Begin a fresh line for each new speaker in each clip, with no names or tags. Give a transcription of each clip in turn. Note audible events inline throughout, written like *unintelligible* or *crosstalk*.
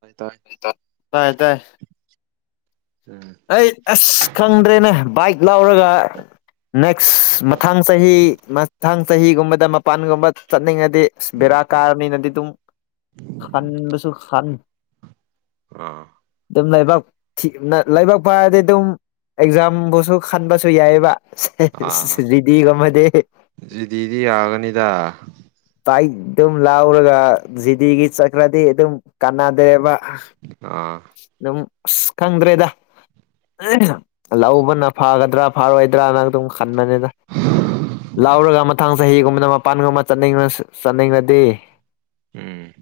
ꯍꯣꯏ ꯇ
ꯇꯥꯏ ꯇꯥꯏ
ꯎꯝ
ꯑꯩ ꯑꯁ ꯈꯪꯗ꯭ꯔꯦꯅꯦ ꯕꯥꯏꯛ ꯂꯥꯎꯔꯒ ꯅꯦꯛꯁ ꯃꯊꯪ ꯆꯍꯤ ꯃ ꯊꯥꯡ ꯆꯍꯤꯒꯨꯝꯕꯗ ꯃꯄꯥꯟꯒꯨꯝꯕ ꯆꯠꯅꯤꯡꯉꯗꯤ ꯑꯁ ꯕꯦꯔꯥ ꯀꯥꯔꯅꯤꯅ ꯑꯗꯨꯝ ꯈꯟꯕꯁꯨ ꯈꯥꯟ
ꯑꯥ
ꯑꯗꯨꯝ ꯂꯩꯕꯛ ꯊꯤꯅ ꯂꯥꯏꯕꯛ ꯐꯥꯔꯗꯤ ꯑꯗꯨꯝ ꯑꯦꯛꯖꯥꯝꯕꯨꯁꯨ ꯈꯟꯕꯁꯨ ꯌꯥꯏꯑꯦꯕ
ꯑꯥ
ꯁꯦꯁ ꯔꯤꯗꯤ ꯒꯨꯝꯕꯗꯤ
ꯖꯤꯗꯤꯗꯤ ꯌꯥꯒꯅꯤꯗ
ꯇꯥꯏꯠ ꯑꯗꯨꯝ ꯂꯥꯎꯔꯒ ꯖꯤꯗꯤꯒꯤ ꯆꯠꯈ꯭ꯔꯗꯤ ꯑꯗꯨꯝ ꯀꯥꯟꯅꯗ꯭ꯔꯦꯕ
ꯑꯥ
ꯑꯗꯨꯝ ꯑꯁ ꯈꯪꯗ꯭ꯔꯦꯗ ꯂꯧꯕꯅ ꯐꯒꯗ꯭ꯔꯥ ꯐꯔꯣꯏꯗ꯭ꯔꯥꯅ ꯑꯗꯨꯝ ꯈꯟꯕꯅꯤꯗ ꯂꯥꯎꯔꯒ ꯃꯊꯥꯡ ꯆꯍꯤꯒꯨꯝꯕꯅ ꯃꯄꯥꯟꯗꯒꯨꯝꯕ ꯆꯠꯅꯤꯡ ꯆꯠꯅꯤꯡꯉꯗꯤ
ꯎꯝ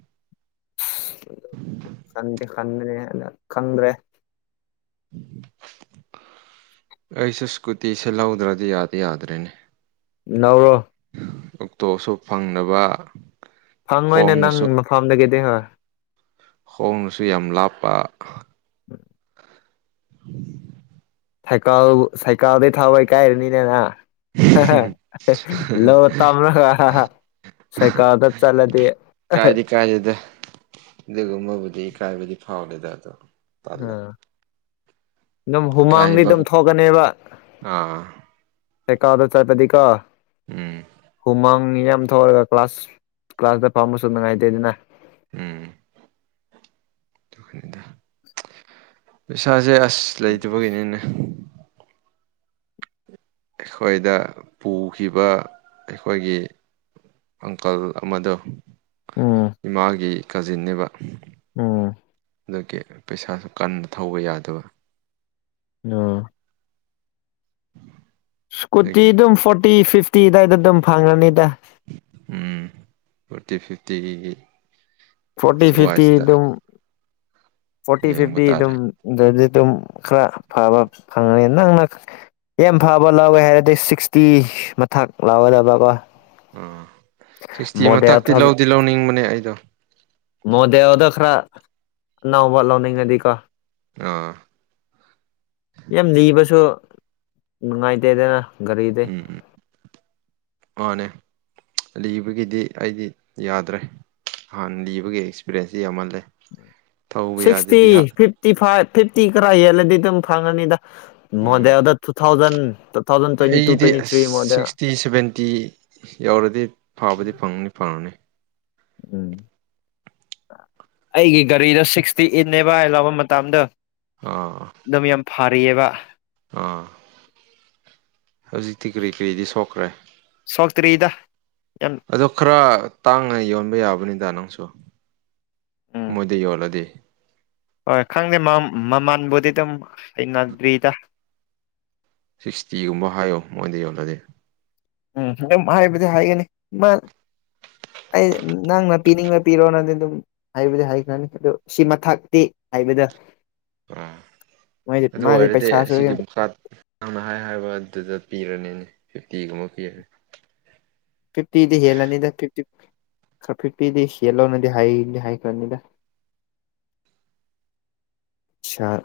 ꯑꯁ ꯈꯟꯗꯦ ꯈꯟ꯭ꯔꯦꯅ ꯈꯟꯗ꯭ꯔꯦ
*unintelligible* ꯑꯩꯁꯨ ꯁ꯭ꯀꯨꯇꯤꯁꯦ ꯂꯧꯗ꯭ꯔꯗꯤ ꯌꯥꯗꯤ ꯌꯥꯗ꯭ꯔꯦꯅꯦ
ꯂꯧꯔꯣ
ꯑꯣꯛꯇꯣꯁꯨ ꯐꯪꯗꯕ
ꯍꯪꯉꯣꯏꯅꯦ ꯅꯪ
ꯈꯣꯡꯅꯁꯨ
ꯃꯐꯝꯗꯒꯤꯗꯤ ꯍꯣꯏ
ꯍꯣꯡꯅꯁꯨ ꯌꯥꯝ ꯂꯥꯞꯄ
ꯍ *unintelligible* ꯁꯥꯏꯀꯜ ꯁꯥꯏꯀꯥꯜꯗꯤ ꯊꯧꯕ ꯏꯀꯥꯏꯔꯅꯤꯅꯦ ꯅꯪ ꯂꯣ ꯇꯧꯔꯒ ꯁꯥꯏꯀꯜꯗ ꯆꯠꯂꯗꯤ
ꯀꯥꯏꯗꯤ ꯀꯥꯏꯗꯦꯗ ꯑꯗꯨꯒꯨꯝꯕꯕꯨꯗꯤ ꯏꯀꯥꯏꯕꯗꯤ ꯐꯥꯎꯗꯦꯗ ꯑꯗꯣ ꯇꯜꯂꯦ
ꯎꯝ ꯑꯗꯨꯝ ꯍꯨꯃꯥꯡꯗꯤ
ꯏꯀꯥꯏꯕ
ꯑꯗꯨꯝ ꯊꯣꯛꯀꯅꯦꯕ
ꯑꯥ
ꯑꯦꯀꯥꯗ ꯆꯠꯄꯗꯤꯀꯣ
ꯎꯝ
ꯍꯨꯃꯥꯡ ꯃꯌꯥꯝ ꯊꯣꯛꯂꯒ ꯀ꯭ꯂꯥꯁ ꯀ꯭ꯂꯥꯁꯇ ꯐꯝꯕꯁꯨ ꯅꯨꯡꯉꯥꯏꯇꯦ ꯑꯗꯨꯅ
ꯎꯝꯗ ꯄꯩꯁꯥꯖꯦ ꯑꯁ ꯂꯩꯇꯕꯒꯤꯅꯦꯅꯦ ꯑꯩꯈꯣꯏꯗ ꯄꯨꯈꯤꯕ ꯑꯩꯈꯣꯏꯒꯤ ꯑꯪꯀꯜ ꯑꯃꯗꯣ
ꯎꯝ
ꯏꯃꯥꯒꯤ ꯀꯖꯤꯟꯅꯦꯕ
ꯎꯝ
ꯑꯗꯨꯒꯤ ꯄꯩꯁꯥꯁꯨ ꯀꯟꯅ ꯊꯧꯕ ꯌꯥꯗꯕ
ꯑ ꯁꯀꯨꯇꯤ
ꯑꯗꯨꯒꯤ
ꯑꯗꯨꯝ ꯐꯣꯔꯇꯤ ꯐꯤꯐꯇꯤ ꯑꯗꯨꯋꯥꯏꯗ ꯑꯗꯨꯝ ꯐꯪꯉꯅꯤꯗ
ꯎꯝ ꯐꯣꯔꯇꯤ ꯐꯤꯐꯇꯤ
ꯐꯣꯔꯇꯤ ꯐꯤꯐꯇꯤ ꯑꯗꯨꯝ ꯐꯣꯔꯇꯤ
ꯌꯦꯡꯕ
ꯐꯤꯞꯇꯤ
ꯇꯥꯔꯦ
ꯑꯗꯨꯝꯗꯤ ꯑꯗꯨꯝ ꯈꯔ ꯐꯕ ꯐꯪꯉꯅꯤ ꯅꯪꯅ ꯌꯥꯝ ꯐꯕ ꯂꯧꯎꯒꯦ ꯍꯥꯏꯔꯗꯤ ꯁꯤꯛꯁꯇꯤ ꯃꯊꯛ ꯂꯧꯒꯗꯕꯀꯣ꯫
ꯑꯥ ꯁꯤꯛꯁꯇꯤ ꯃꯊꯛꯇꯤ
ꯃꯣꯗꯦꯜ
ꯂꯧꯗꯤ ꯂꯧꯅꯤꯡꯕꯅꯦ ꯑꯩꯗꯣ
ꯃꯗꯦꯜꯗ ꯈꯔ ꯅꯅꯥꯎꯕ ꯂꯥꯎꯅꯤꯡ ꯉꯗꯤ ꯀ
ꯑꯥ
ꯌꯥꯝ ꯅꯤꯕꯁꯨ ꯅꯨꯡꯉꯥꯏꯇꯦꯗꯅ ꯒꯥꯔꯤꯗꯤ
ꯎꯝ ꯎꯝ ꯃꯥꯅꯦ ꯂꯤꯕꯒꯤꯗꯤ ꯑꯩꯗꯤ ꯌꯥꯗ꯭ꯔꯦ ꯍꯥꯟꯅ ꯂꯤꯕꯒꯤ ꯑꯦꯛꯁꯄꯤꯔꯦꯟꯁꯇꯤ ꯌꯥꯝꯃꯜꯂꯦ ꯊꯧꯕ
ꯁꯤꯛꯁꯇꯤ
ꯌꯥꯗꯕꯤ ꯍꯥ
ꯐꯤꯐꯇꯤ ꯐꯥꯏꯚ ꯐꯤꯐꯇꯤ ꯈꯔ ꯍꯦꯜꯂꯗꯤ ꯑꯗꯨꯝ ꯐꯪꯉꯅꯤꯗ
ꯎꯝ
ꯃꯣꯗꯦꯜꯗ two thousand two thousand twenty two ꯇ꯭ꯋꯦꯟꯇꯤꯊ꯭ꯔꯤꯃꯨꯛ ꯑꯗ꯭ꯋꯥꯏ
ꯊ꯭ꯔꯤ ꯁꯚꯦꯟꯇꯤ ꯌꯧꯔꯗꯤ ꯐꯥꯕꯗꯤ ꯐꯪꯅꯤ ꯐꯪꯉꯅꯤ
ꯎꯝ ꯑꯩꯒꯤ ꯒꯥꯔꯤꯗ ꯁꯤꯛꯁꯇꯤ ꯏꯠꯅꯦꯕ ꯍꯥꯏ ꯂꯥꯛꯕ ꯃꯇꯝꯗ
ꯑꯥ
ꯅꯝ ꯌꯥꯝ ꯐꯔꯛꯑꯦꯕ
ꯑꯥ ꯍꯧꯖꯤꯛꯇꯤ ꯀꯔꯤ ꯀꯔꯤꯗꯤ ꯁꯣꯛꯈ꯭ꯔꯦ
ꯁꯣꯛ ꯇꯔꯤꯗ꯫
ꯑꯗꯣ ꯈꯔ ꯇꯥꯡꯅ ꯌꯣꯟꯕ ꯌꯥꯕꯅꯤꯗ ꯅꯪꯁꯨ
ꯎꯝ
ꯃꯣꯏꯗ ꯌꯣꯜꯂꯗꯤ꯫
ꯍꯣꯏ ꯈꯪꯗꯦ ꯃꯃꯜꯕꯨꯗꯤ ꯑꯗꯨꯝ ꯍꯩꯅꯗ꯭ꯔꯤꯗ
ꯁꯤꯛꯁꯇꯤꯒꯨꯝꯕ ꯍꯥꯏꯌꯣ ꯃꯣꯏꯗ ꯌꯣꯜꯂꯗꯤ꯫
ꯎꯝ ꯑꯗꯨꯝ ꯍꯥꯏꯕꯗꯤ ꯍꯥꯏꯒꯅꯤ ꯃꯥ ꯑꯩ ꯅꯪꯅ ꯄꯤꯅꯤꯡꯅ ꯄꯤꯔꯣꯅꯗꯤ ꯑꯗꯨꯝ ꯍꯥꯏꯕꯗꯤ ꯍꯥꯏꯈ꯭ꯔꯅꯤ ꯁꯤ ꯃꯊꯛꯇꯤ ꯍꯥꯏꯕꯗꯣ
ꯑꯥ ꯑꯗꯨ
ꯃꯥꯗꯤ
ꯑꯣꯏꯔꯗꯤ
ꯄꯩꯁꯥꯁꯨ
ꯑꯁꯤꯒꯤ ꯃꯈꯥ ꯅꯪꯅ ꯍꯥꯏ ꯍꯥꯏꯕ ꯑꯗꯨꯗ ꯄꯤꯔꯅꯤ ꯐꯤꯞꯇꯤꯒꯨꯝꯕ ꯄꯤꯔ
ꯐꯤꯞꯇꯤꯗꯤ ꯍꯦꯜꯂꯅꯤꯗ ꯐꯤꯞꯇꯤ ꯈꯔ ꯐꯤꯞꯇꯤꯗꯤ ꯍꯦꯜꯂꯧꯅꯗꯤ ꯍꯥꯏꯗꯤ ꯍꯥꯏꯈ꯭ꯔꯅꯤꯗ꯫ ꯁꯥꯔ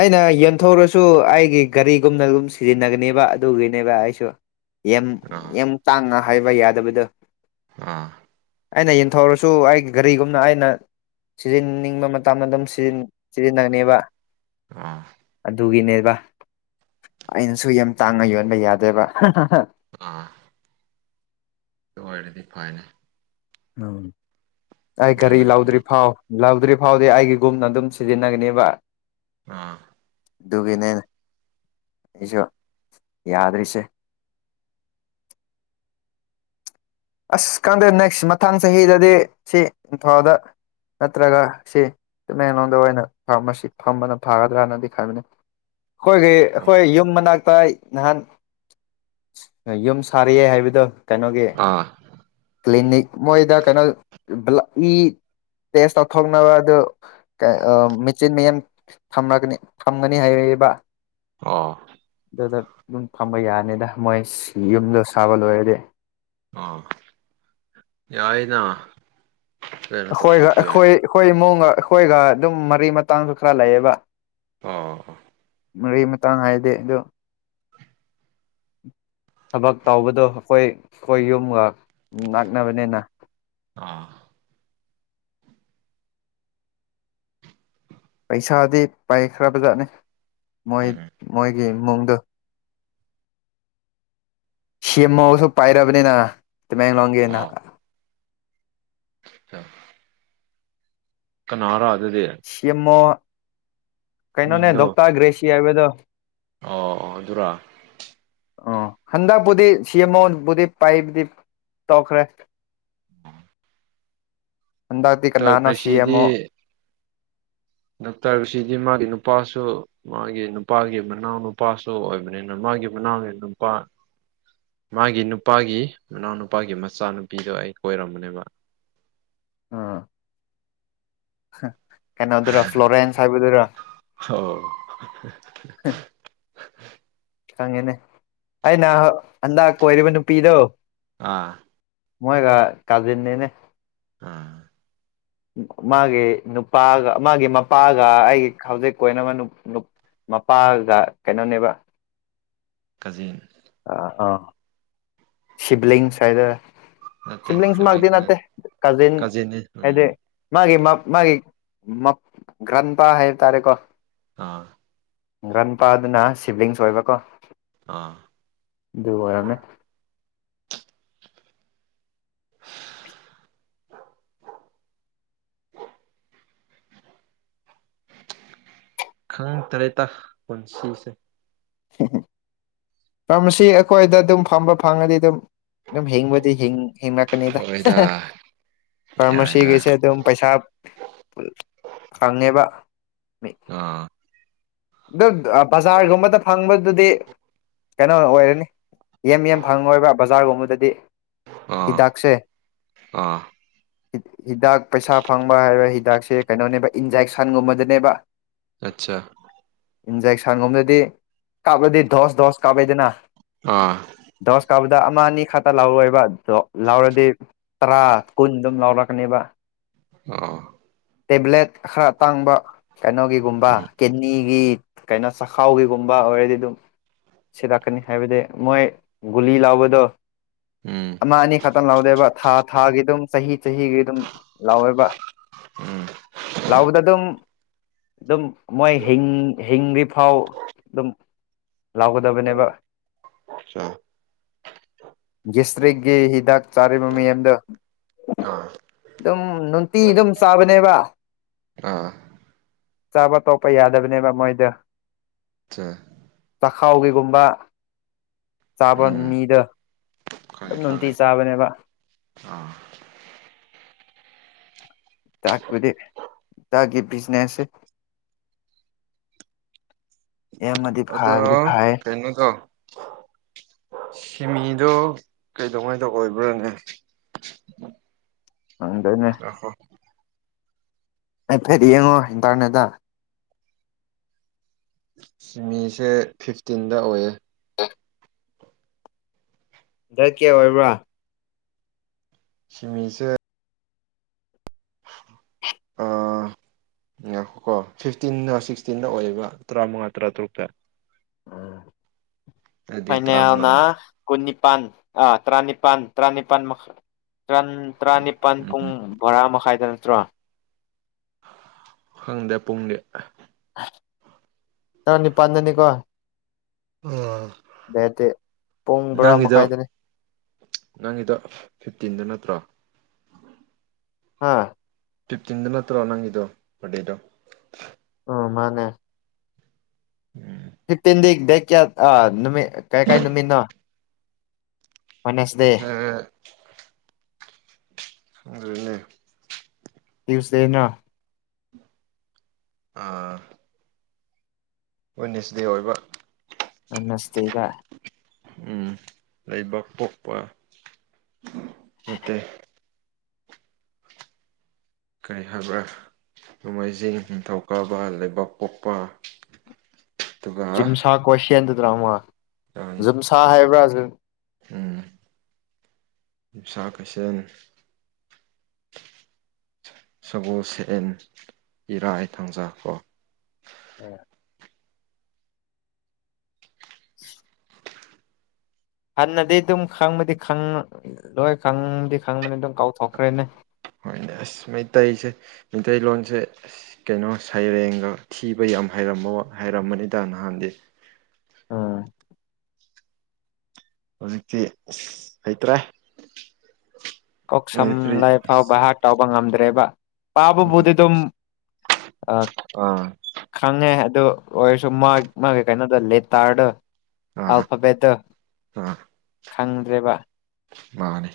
ꯑꯩꯅ ꯌꯦꯟꯊꯊꯧꯔꯁꯨ ꯑꯩꯒꯤ ꯒꯥꯔꯤꯒꯨꯝꯅ ꯑꯗꯨꯝ ꯁꯤꯖꯤꯟꯅꯒꯅꯦꯕ ꯑꯗꯨꯒꯤꯅꯦꯕ ꯑꯩꯁꯨ ꯌꯥꯝ
ꯑꯥ
ꯌꯥꯝ ꯇꯥꯡꯅ ꯍꯥꯏꯕ ꯌꯥꯗꯕꯗꯣ
ꯑꯥ
ꯑꯩꯅ ꯌꯦꯟꯊꯧꯔꯁꯨ ꯑꯩꯒꯤ ꯒꯥꯔꯤꯒꯨꯝꯅ ꯑꯩꯅ ꯁꯤꯖꯤꯟꯅꯅꯤꯡꯕ ꯃꯇꯝꯗ ꯑꯗꯨꯝ ꯁꯤꯖꯤꯟꯅꯅꯦꯕ
ꯑꯥ
ꯑꯗꯨꯒꯤꯅꯦꯕ ꯑꯩꯅꯁꯨ ꯌꯥꯝ ꯇꯥꯡꯉ ꯌꯣꯟꯕ ꯌꯥꯗꯦꯕ
ꯑꯥ ꯑꯗꯨ ꯑꯣꯏꯔꯗꯤ ꯐꯅꯦ
ꯎꯝ ꯑꯩ
ꯑꯗꯨ
ꯒꯥꯔꯤ
ꯅꯠꯇꯕꯤ
ꯂꯥꯎꯗ꯭ꯔꯤ ꯐꯥꯎ ꯂꯧꯗ꯭ꯔꯤ ꯐꯥꯎꯗꯤ ꯑꯩꯒꯤꯒꯨꯝꯅ ꯑꯗꯨꯝ ꯁꯤꯖꯤꯟꯅꯒꯅꯦꯕ
ꯑ
ꯑꯗꯨꯒꯤꯅꯦ ꯑꯩꯁꯨ ꯌꯥꯗ꯭ꯔꯤꯁꯦ ꯑꯁ ꯀꯥꯟꯗꯦ ꯅꯦꯛꯁ ꯃꯊꯥꯡ ꯆꯍꯤꯗꯗꯤ ꯁꯤ ꯏꯝꯐꯗ ꯅꯠꯇ꯭ꯔꯒ ꯁꯤ ꯇꯃꯦꯡꯂꯣꯗ ꯑꯣꯏꯅ ꯐꯥꯔꯃꯥꯁꯤ ꯐꯝꯕꯅ ꯐꯥꯒꯗ꯭ꯔꯅꯗꯤ ꯈꯟꯕꯅꯤ ꯑꯩꯈꯣꯏꯒꯤ ꯑꯩꯈꯣꯏ ꯌꯨꯝ ꯃꯅꯥꯛꯇ ꯅꯍꯥꯟ ꯌꯨꯝ ꯁꯥꯔꯤꯑ ꯍꯥꯏꯕꯗꯣ ꯀꯩꯅꯣꯒꯤ
ꯑꯥ
ꯀ꯭ꯂꯤꯅꯤꯛ ꯃꯣꯏꯗ ꯀꯩꯅꯣ *unintelligible* ꯇꯦꯁ ꯇꯧꯊꯣꯛꯅꯕ ꯑꯗꯨ ꯑ ꯃꯦꯆꯤꯟ ꯃꯌꯥꯟ ꯊꯝꯔꯒꯅꯤ ꯊꯝꯒꯅꯤ ꯍꯥꯏꯔꯛꯏꯕ
ꯑꯥ
ꯑꯗꯨꯗ ꯑꯗꯨꯝ ꯊꯝꯕ ꯌꯥꯅꯤꯗ ꯃꯣꯏ ꯌꯨꯝꯗꯣ ꯁꯥꯕ ꯂꯣꯏꯔꯗꯤ
ꯑꯥ ꯌꯥꯏꯅ ꯀꯩꯅꯣ
ꯑꯩꯈꯣꯏꯒ
ꯇꯧꯊꯣꯛꯄ ꯌꯥꯏ
ꯑꯩꯈꯣꯏ ꯑꯩꯈꯣꯏ ꯏꯃꯨꯡꯒ ꯑꯩꯈꯣꯏꯒ ꯑꯗꯨꯝ ꯃꯔꯤ ꯃꯇꯥꯡꯁꯨ ꯈꯔ ꯂꯩꯌꯦꯕ
ꯑꯥ
ꯃꯔꯤ ꯃꯇꯥꯡ ꯍꯥꯏꯗꯤ ꯑꯗꯨ ꯊꯕꯛ ꯇꯧꯕꯗꯣ ꯑꯩꯈꯣꯏ ꯑꯩꯈꯣꯏ ꯌꯨꯝꯒ ꯅꯛꯅꯕꯅꯤꯅ
ꯑꯥ
ꯄꯩꯁꯥꯗꯤ ꯄꯥꯏꯈ꯭ꯔꯕꯖꯥꯠꯅꯤ ꯃꯣꯏ
ꯎꯝ
ꯃꯣꯏꯒꯤ ꯏꯃꯨꯡꯗꯣ ꯁꯤꯑꯝꯃꯣꯁꯨ ꯄꯥꯏꯔꯕꯅꯤꯅ ꯇꯃꯦꯡꯂꯣꯡꯒꯤꯅ
ꯑ *unintelligible* ꯀꯅꯥꯔꯥ ꯑꯗꯨꯗꯤ
ꯁꯤꯑꯝꯃꯣ ꯀꯩꯅꯣꯅꯦ
ꯃꯤꯡꯗꯣ
ꯗꯣꯛꯇꯔ ꯒ꯭ꯔꯦꯁꯤ ꯍꯥꯏꯕꯗꯣ
ꯑꯣ ꯑꯗꯨꯔꯥ
ꯑꯣ ꯍꯟꯗꯛꯄꯨꯗꯤ ꯁꯤ ꯑꯦꯝꯃꯣꯕꯨꯗꯤ ꯄꯥꯏꯕꯗꯤ ꯇꯧꯈ꯭ꯔꯦ
*unintelligible*
ꯍꯟꯗꯥꯛꯗꯤ
ꯗꯣꯛꯇꯔ
ꯀꯅꯥꯅ ꯁꯤꯑꯝꯃꯣ
ꯗꯥꯛꯇꯔꯁꯤꯗꯤ ꯃꯥꯒꯤ ꯅꯨꯄꯥꯁꯨ ꯃꯥꯒꯤ ꯅꯨꯄꯥꯒꯤ ꯃꯅꯥꯎ ꯅꯨꯄꯥꯁꯨ ꯑꯣꯏꯕꯅꯤꯅ ꯃꯥꯒꯤ ꯃꯅꯥꯎꯒꯤ ꯅꯨꯄꯥ
*inaudible*
ꯃꯥꯒꯤ ꯅꯨꯄꯥꯒꯤ ꯃꯅꯥꯎꯅꯨꯄꯥꯒꯤ ꯃꯆꯥꯅꯨꯄꯤꯗꯣ ꯑꯩ ꯀꯣꯏꯔꯝꯕꯅꯦꯕ
ꯑ ꯀꯩꯅꯣ ꯗꯨ꯭ꯔ ꯐ꯭ꯂꯣꯔꯦꯟꯁ ꯍꯥꯏꯕꯗꯨꯔꯣ
*unintelligible*
*unintelligible* ꯈꯪꯉꯦꯅꯦ ꯑꯩꯅ ꯍꯟꯗꯛ ꯀꯣꯏꯔꯤꯕ ꯅꯨꯄꯤꯗꯣ
ꯑꯥ
ꯃꯣꯏꯒ ꯀꯖꯤꯟꯅꯦꯅꯦ
ꯍꯥꯥ
ꯃꯥꯒꯤ ꯅꯨꯄꯥꯒ ꯃꯥꯒꯤ ꯃꯄꯥꯒ ꯑꯩꯒꯤ ꯍꯧꯖꯤꯛ ꯀꯣꯏꯅꯕ ꯅꯨꯞ ꯃꯄꯥꯒ ꯀꯩꯅꯣꯅꯦꯕ
ꯀꯖꯤꯟ
ꯑ ꯑꯥ ꯁꯤꯕꯂꯤꯡꯁ ꯍꯥꯏꯇꯣꯏꯔ
ꯅꯠꯇꯦ
ꯁꯤꯕꯂꯤꯡꯁꯃꯛꯇꯤ
ꯁꯤꯕ꯭ꯂꯤꯡꯁ
ꯅꯠꯇꯦ
ꯅꯠ
ꯀꯖꯤꯟ
ꯀꯖꯤꯟꯅꯤ ꯎꯝ
ꯍꯥꯏꯗꯤ ꯃꯥꯒꯤ ꯃꯥꯒꯤ ꯃꯞ ꯒ꯭ꯔꯟꯄꯥ ꯍꯥꯏꯕ ꯇꯥꯔꯦꯀꯣ
ꯑꯥ
ꯉ꯭ꯔꯥꯟ ꯄꯥꯗꯨꯅ ꯁꯤꯕ꯭ꯂꯤꯡꯁ ꯑꯣꯏꯕꯀꯣ
ꯑꯥ
ꯑꯗꯨ ꯑꯣꯏꯔꯝꯃꯦ
ꯈꯪ ꯇꯔꯦ ꯇ ꯄꯨꯟꯁꯤꯁꯦ
*unintelligible* ꯐꯥꯔꯃꯥꯁꯤ ꯑꯩꯈꯣꯏꯗ ꯑꯗꯨꯝ ꯐꯝꯕ ꯐꯪꯉꯗꯤ ꯑꯗꯨꯝ ꯑꯗꯨꯝ ꯍꯤꯡꯕꯗꯤ ꯍꯤꯡ ꯍꯤꯡꯂꯛꯀꯅꯤꯗ
ꯍꯣꯏꯗ ꯌꯥꯏꯗ
ꯐꯥꯔꯃꯥꯁꯤꯒꯤꯁꯦ ꯑꯗꯨꯝ ꯄꯩꯁ ꯐꯪꯉꯦꯕ
ꯑ
ꯑꯗꯨ ꯕꯖꯥꯔꯒꯨꯝꯕꯗ ꯐꯪꯕꯗꯨꯗꯤ ꯀꯩꯅꯣ ꯑꯣꯏꯔꯅꯤ ꯌꯦ ꯝ ꯌꯦꯝ ꯐꯪꯉꯣꯏꯕ ꯕꯖꯥꯔꯒꯨꯝꯕꯗꯗꯤ
ꯑꯥ
ꯍꯤꯗꯥꯛꯁꯦ
ꯑꯥ
ꯍꯤꯗꯥꯛ ꯄꯩꯁꯥ ꯐꯪꯕ ꯍꯥꯏꯔ ꯍꯤꯗꯥꯛꯁꯦ ꯀꯩꯅꯣꯅꯦꯕ ꯏꯟꯖꯦꯛꯁꯟꯒꯨꯝꯕꯗꯅꯦꯕ
ꯑꯆꯥ
ꯏꯟꯖꯦꯛꯁꯟꯒꯨꯝꯗꯗꯤ ꯀꯥꯞꯂꯗꯤ ꯗꯣꯁ ꯗꯣꯁ ꯀꯥꯞꯂꯗꯅ
ꯑꯥ
ꯣꯁ ꯀꯥꯎꯕꯗ ꯑꯃ ꯑꯅꯤ ꯈꯛꯇ ꯂꯥꯎꯔꯣꯏꯕ ꯂꯥꯎꯔꯗꯤ ꯇꯔꯥ ꯀꯨꯟ ꯑꯗꯨꯝ ꯂꯧꯥꯎꯔꯛꯀꯅꯦꯕ
ꯑꯣ
ꯇꯦꯕ꯭ꯂꯦꯠ ꯈꯔ ꯑꯇꯥꯡꯕ ꯀꯩꯅꯣꯒꯤꯒꯨꯝꯕ
ꯎꯝ
ꯀꯤꯅꯤ ꯒꯤ ꯀꯩꯅꯣ ꯆꯈꯥꯎꯒꯤꯒꯨꯝꯕ ꯑꯣꯏꯔꯗꯤ ꯑꯗꯨꯝ ꯁꯤ ꯂꯥꯛꯀꯅꯤ ꯍꯥꯏꯕꯗꯤ ꯃꯣꯏ ꯒꯨꯂꯤ ꯂꯥꯎꯕꯗꯣ
ꯎꯝ
ꯑꯃ ꯑꯅꯤ ꯈꯛꯇꯪ ꯂꯧꯗꯦꯕ ꯊꯥ ꯊꯥꯒꯤ ꯑꯗꯨꯝ ꯆꯍꯤ ꯆꯍꯤꯒꯤ ꯑꯗꯨꯝ ꯂꯥꯎꯋꯦꯕ
ꯎꯝ
ꯂꯥꯎꯕꯗ ꯑꯗꯨꯝ ꯑꯗꯨꯝ ꯃꯣꯏ ꯍ ꯍꯤꯡꯗ꯭ꯔꯤꯐꯥꯎ ꯑꯗꯨꯝ ꯂꯥꯎꯒꯗꯕꯅꯦꯕ
ꯑꯆꯥ
ꯁꯇ꯭ꯔꯤꯛꯒꯤ ꯍꯤꯗꯥꯛ ꯆꯥꯔꯤꯕ ꯃꯤ ꯑꯗ
ꯑꯥ
ꯑꯗꯨꯝ ꯅꯨꯡꯇꯤ ꯑꯗꯨꯝ ꯆꯥꯕꯅꯦꯕ
ꯑꯥ
ꯆꯥꯕ ꯇꯣꯄ ꯀꯞꯄ ꯌꯥꯗꯕꯅꯦꯕ ꯃꯣꯏꯗ
ꯑꯆꯥ
ꯆꯈꯥꯎꯒꯤꯒꯨꯝꯕ ꯆꯥꯕ
ꯎꯝ
ꯃꯤꯗ ꯑꯗꯨꯝ
ꯈꯪꯉꯦ ꯈꯪꯉꯦ
ꯅꯨꯡꯇꯤ ꯆꯥꯕꯅꯦꯕ
ꯑꯥ
ꯇꯥꯛꯕꯨꯗꯤ ꯇꯥꯛꯦ ꯖꯅꯦꯁꯦ ꯌꯥꯝꯅꯗꯤ
ꯑꯗꯣ
ꯐꯕꯗꯤ ꯐꯩ
ꯇꯅꯗꯣ ꯁꯤꯃꯤꯗꯣ ꯀꯩꯗꯧꯉꯩꯗ ꯑꯣꯏꯕ꯭ꯔꯥꯅꯦ
ꯗꯅꯦꯦ
ꯉꯥꯏꯈꯣ
ꯑꯦ ꯐꯦꯠ ꯌꯦꯡꯉꯣ ꯏꯟꯇꯔꯅꯦꯠꯇ
ꯁꯤꯃꯤꯁꯦ ꯐꯤꯐꯇꯤꯟꯗ ꯑꯣꯏꯌꯦ
ꯗꯗꯔ ꯀꯦ ꯑꯣꯏꯕ꯭ꯔꯥ
ꯁꯤꯃꯤꯁꯦ
ꯍꯦ
ꯀꯣ ꯐꯤꯐꯇꯤꯟꯅ ꯁꯤꯛꯁꯇꯤꯟꯗ ꯑꯣꯏꯌꯦꯕ ꯇꯔꯥꯃꯉꯥ ꯇꯔꯥꯇꯔꯨꯛꯇ ꯑꯗꯨꯗꯤ
ꯐꯩꯅ ꯌꯥꯅ
ꯇꯔꯥꯃꯉꯥꯗꯤ
ꯀꯨꯟꯅꯤꯄꯥꯟ ꯑꯥ ꯇꯔꯥꯅꯤꯄꯜ ꯇꯔꯥꯅꯤꯄꯥꯜ ꯇꯔꯥꯅꯤꯄꯥꯜ
ꯎꯝ
ꯄꯨꯡ
ꯎꯝ
ꯕꯣꯔꯥ ꯃꯈꯥꯏꯗ ꯅꯠꯇ꯭ꯔꯣ
ꯈꯪꯗꯦ ꯄꯨꯡꯗꯤ
ꯇꯔꯥꯅꯤꯄꯥꯜꯗꯅꯤꯀꯣ
ꯑꯣ
ꯑꯩꯗꯤ ꯄꯨꯡ ꯕꯔꯥ ꯃꯈꯥꯏꯗꯅꯦ
ꯅꯪꯒꯤꯗ ꯐꯤꯞꯇꯤꯟꯗ ꯅꯠꯇ꯭ꯔꯣ
ꯍꯥꯥ
ꯇ꯭ꯔꯤꯞ ꯆꯤꯟꯗꯨꯅꯠꯇ꯭ꯔꯣ ꯅꯪꯤꯗꯣ ꯦꯗꯣ
ꯎ ꯃꯥꯅꯦ
ꯎꯝ
ꯐꯤꯞꯇꯤꯟ ꯗ ꯗꯦꯛ ꯀꯌꯥ ꯑ ꯅꯨꯃꯤꯠ ꯀꯥꯏ ꯀꯥꯏ ꯅꯨꯃꯤꯠꯅꯣ ꯋꯦꯅꯦꯁꯗꯦ
ꯆ *unintelligible* ꯈꯡꯗꯔ‌ꯦꯅꯦ
ꯇꯨꯏꯁꯗꯦꯅ
ꯑꯥ ꯋꯤꯟꯅꯁ ꯗꯦ ꯑꯣꯏꯕ
ꯑꯅꯁꯇꯦꯗ
ꯎꯝ ꯂꯩꯕꯥꯛ ꯄꯣꯛꯄ ꯅꯠꯇꯦ ꯀꯔꯤ ꯍꯥꯏꯕ꯭ꯔꯥ ꯅꯣꯡꯃꯩꯖꯤꯡ ꯅꯤꯡꯊꯧꯀꯥꯕ ꯂꯩꯕꯥꯛ ꯄꯣꯛꯄ ꯇꯨꯒ
ꯖꯤꯝꯁꯥ ꯀꯣꯏꯁꯦꯟꯗꯨꯗ꯭ꯔꯥ ꯑꯥꯎꯃ ꯖꯤꯝꯁꯥ ꯍꯥꯏꯕ꯭ꯔꯥ
ꯎꯝ ꯁꯥ ꯀꯩꯁꯦꯜ ꯁꯒꯣꯜ ꯁꯦꯟ ꯏꯔꯥꯏ ꯊꯥꯡꯖꯥ ꯀꯣ
*inaudible* ꯍꯟꯅꯗꯤ ꯑꯗꯨꯝ ꯈꯪꯕꯗꯤ ꯈꯪꯂꯣꯏ ꯈꯪꯕꯗꯤ ꯈꯪꯕꯅꯤ ꯑꯗꯨꯝ ꯀꯥꯎꯊꯣꯛꯈ꯭ꯔꯦꯅꯦ
ꯍꯣꯏꯅꯦ ꯑꯁ ꯃꯩꯇꯩꯁꯦ ꯃꯩꯇꯩꯂꯣꯟꯁꯦ ꯀꯩꯅꯣ ꯁꯩꯔꯦꯡꯒ ꯊꯤꯕ ꯌꯥꯝ ꯍꯩꯔꯝꯕ ꯍꯩꯔꯝꯕꯅꯤꯗ ꯅꯍꯥꯟꯗꯤ
ꯑ
ꯍꯧꯖꯤꯛꯇꯤ ꯍꯩꯇ꯭ꯔꯦ
ꯀꯣꯛꯁꯝ
ꯃꯅꯤꯄꯨꯔꯤ
ꯂꯥꯏꯐꯥꯎ ꯕꯍꯠ ꯇꯥꯎꯕ ꯉꯝꯗ꯭ꯔꯦꯕ ꯄꯥꯕꯕꯨꯗꯤ ꯑꯗꯨꯝ
ꯑꯥ
ꯈꯪꯉꯦ ꯑꯗꯨ ꯑꯣꯏꯔꯁꯨ ꯃꯥꯒꯤ ꯃꯥꯒꯤ ꯀꯩꯅꯣꯗ ꯂꯦꯇꯥꯔꯗ
ꯑꯥ
ꯑꯜꯐꯥꯕꯦꯠꯇꯣ ꯈꯪꯗ꯭ꯔꯦꯕ
ꯃꯥꯅꯦ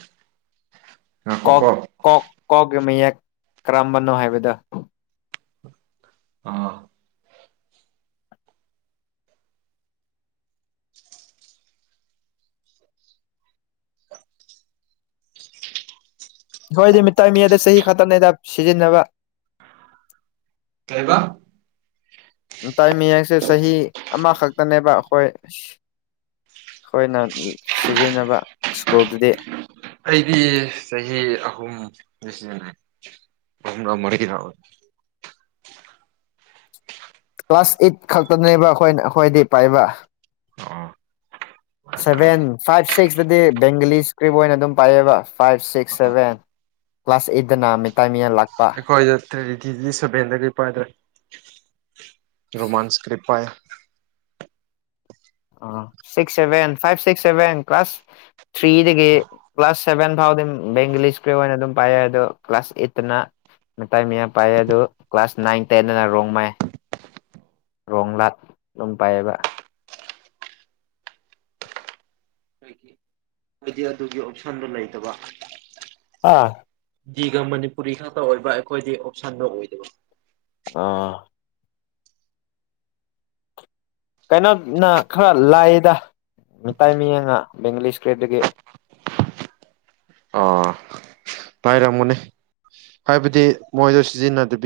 ꯀꯣꯛ ꯀꯣꯛ ꯀꯣꯛꯒꯤ ꯃꯌꯦꯛ ꯀꯔꯝꯕꯅꯣ ꯍꯥꯏꯕꯗꯣ
ꯑ
ꯍꯣꯏꯗꯤ ꯃꯤꯠꯇꯩ ꯃꯤꯌꯦꯗ ꯆꯍꯤ ꯈꯛꯇꯅꯦꯗ ꯁꯤꯖꯤꯟꯅꯕ
ꯀꯩꯕ
ꯃꯤꯇꯩ ꯃꯌꯥꯛꯁꯦ ꯆꯍꯤ ꯑꯃꯈꯛꯇꯅꯦꯕ ꯑꯩꯈꯣꯏ ꯑꯩꯈꯣꯏꯅ ꯁꯤꯖꯤꯟꯅꯕ ꯁ꯭ꯀꯨꯜꯗꯨꯗꯤ
ꯑꯩꯗꯤ ꯆꯍꯤ ꯑꯍꯨꯝ ꯁꯤꯖꯤꯟꯅꯩ ꯑꯍꯨꯝꯔꯥ ꯃꯔꯤꯔꯥ
ꯀ꯭ꯂꯥꯁ ꯑꯩꯠ ꯈꯛꯇꯅꯦꯕ ꯑꯩꯈꯣꯏ ꯑꯩꯈꯣꯏꯗꯤ ꯄꯥꯏꯕ
ꯑ
*inaudible* ꯁꯚꯦꯟ ꯐꯥꯏꯚ ꯁꯤꯛꯁꯇꯗꯤ ꯕꯦꯡꯒꯂꯤ ꯏꯁꯀ꯭ꯔꯤꯞ ꯑꯣꯏꯅ ꯑꯗꯨꯝ ꯄꯥꯏꯑꯕ ꯐꯥꯏꯚ ꯁꯤꯛꯁ ꯁꯚꯦꯟ ꯀ꯭ꯂꯥꯁ ꯑꯩꯠꯇꯅ ꯃꯤꯇꯩ ꯃꯤꯌꯦꯜ ꯂꯥꯛ
ꯑꯩꯈꯣꯏꯗ ꯇꯦꯔꯤꯇꯤꯗꯤ ꯁꯚꯦꯟꯗꯒꯤ ꯄꯥꯏꯗ꯭ꯔꯦ ꯔꯣꯃꯥꯟ ꯏꯁꯀ꯭ꯔꯤꯞ ꯄꯥꯏꯌꯦ
ꯑꯣ six seven five six seven class ꯊ꯭ꯔꯤꯗꯒꯤ ꯀ꯭ꯂꯥꯁ ꯁꯦꯚꯦꯟ ꯐꯥꯎꯗꯤꯝ ꯕꯦꯡꯒꯂꯤꯁꯀꯤ ꯑꯣꯏꯅ ꯑꯗꯨꯝ ꯄꯥꯏ ꯑꯗꯣ ꯀ꯭ꯂꯥꯁ ꯑꯩꯠꯇꯅ ꯃꯤꯇꯩ ꯃꯌꯦ ꯄꯥꯏ ꯑꯗꯨ ꯀ꯭ꯂꯥꯁ ꯅꯥꯏꯟ ꯇꯦꯟꯗꯅ ꯔꯣꯡ ꯃꯥꯏ ꯔꯣꯡ ꯂꯥꯠ ꯑꯗꯨꯝ ꯄꯥꯏꯑꯕ
ꯑꯩꯒꯤ ꯍꯥꯏꯗꯤ ꯑꯗꯨꯒꯤ ꯑꯣꯞꯁꯟꯗꯨ ꯂꯩꯇꯕ
ꯑꯥ
ꯖꯤꯒ ꯃꯅꯤꯄꯨꯔꯤ ꯈꯛꯇ ꯑꯣꯏꯕ ꯑꯩꯈꯣꯏꯗꯤ ꯑꯣꯞꯁꯟꯗꯣ ꯑꯣꯏꯗꯕ
ꯑꯣ ꯀꯩꯅꯣꯅ ꯈꯔ ꯂꯥꯏꯌꯦꯗ ꯃꯤꯇꯩ ꯃꯤꯠꯌꯦꯡꯅ ꯕꯦꯡꯒꯂꯤ ꯏꯁꯀ꯭ꯔꯤꯞꯇꯒꯤ
ꯑꯣꯥ ꯄꯥꯏꯔꯝꯒꯅꯤ ꯍꯥꯏꯕꯗꯤ ꯃꯣꯏꯗꯣ ꯁꯤꯖꯤꯟꯅꯗꯕꯤ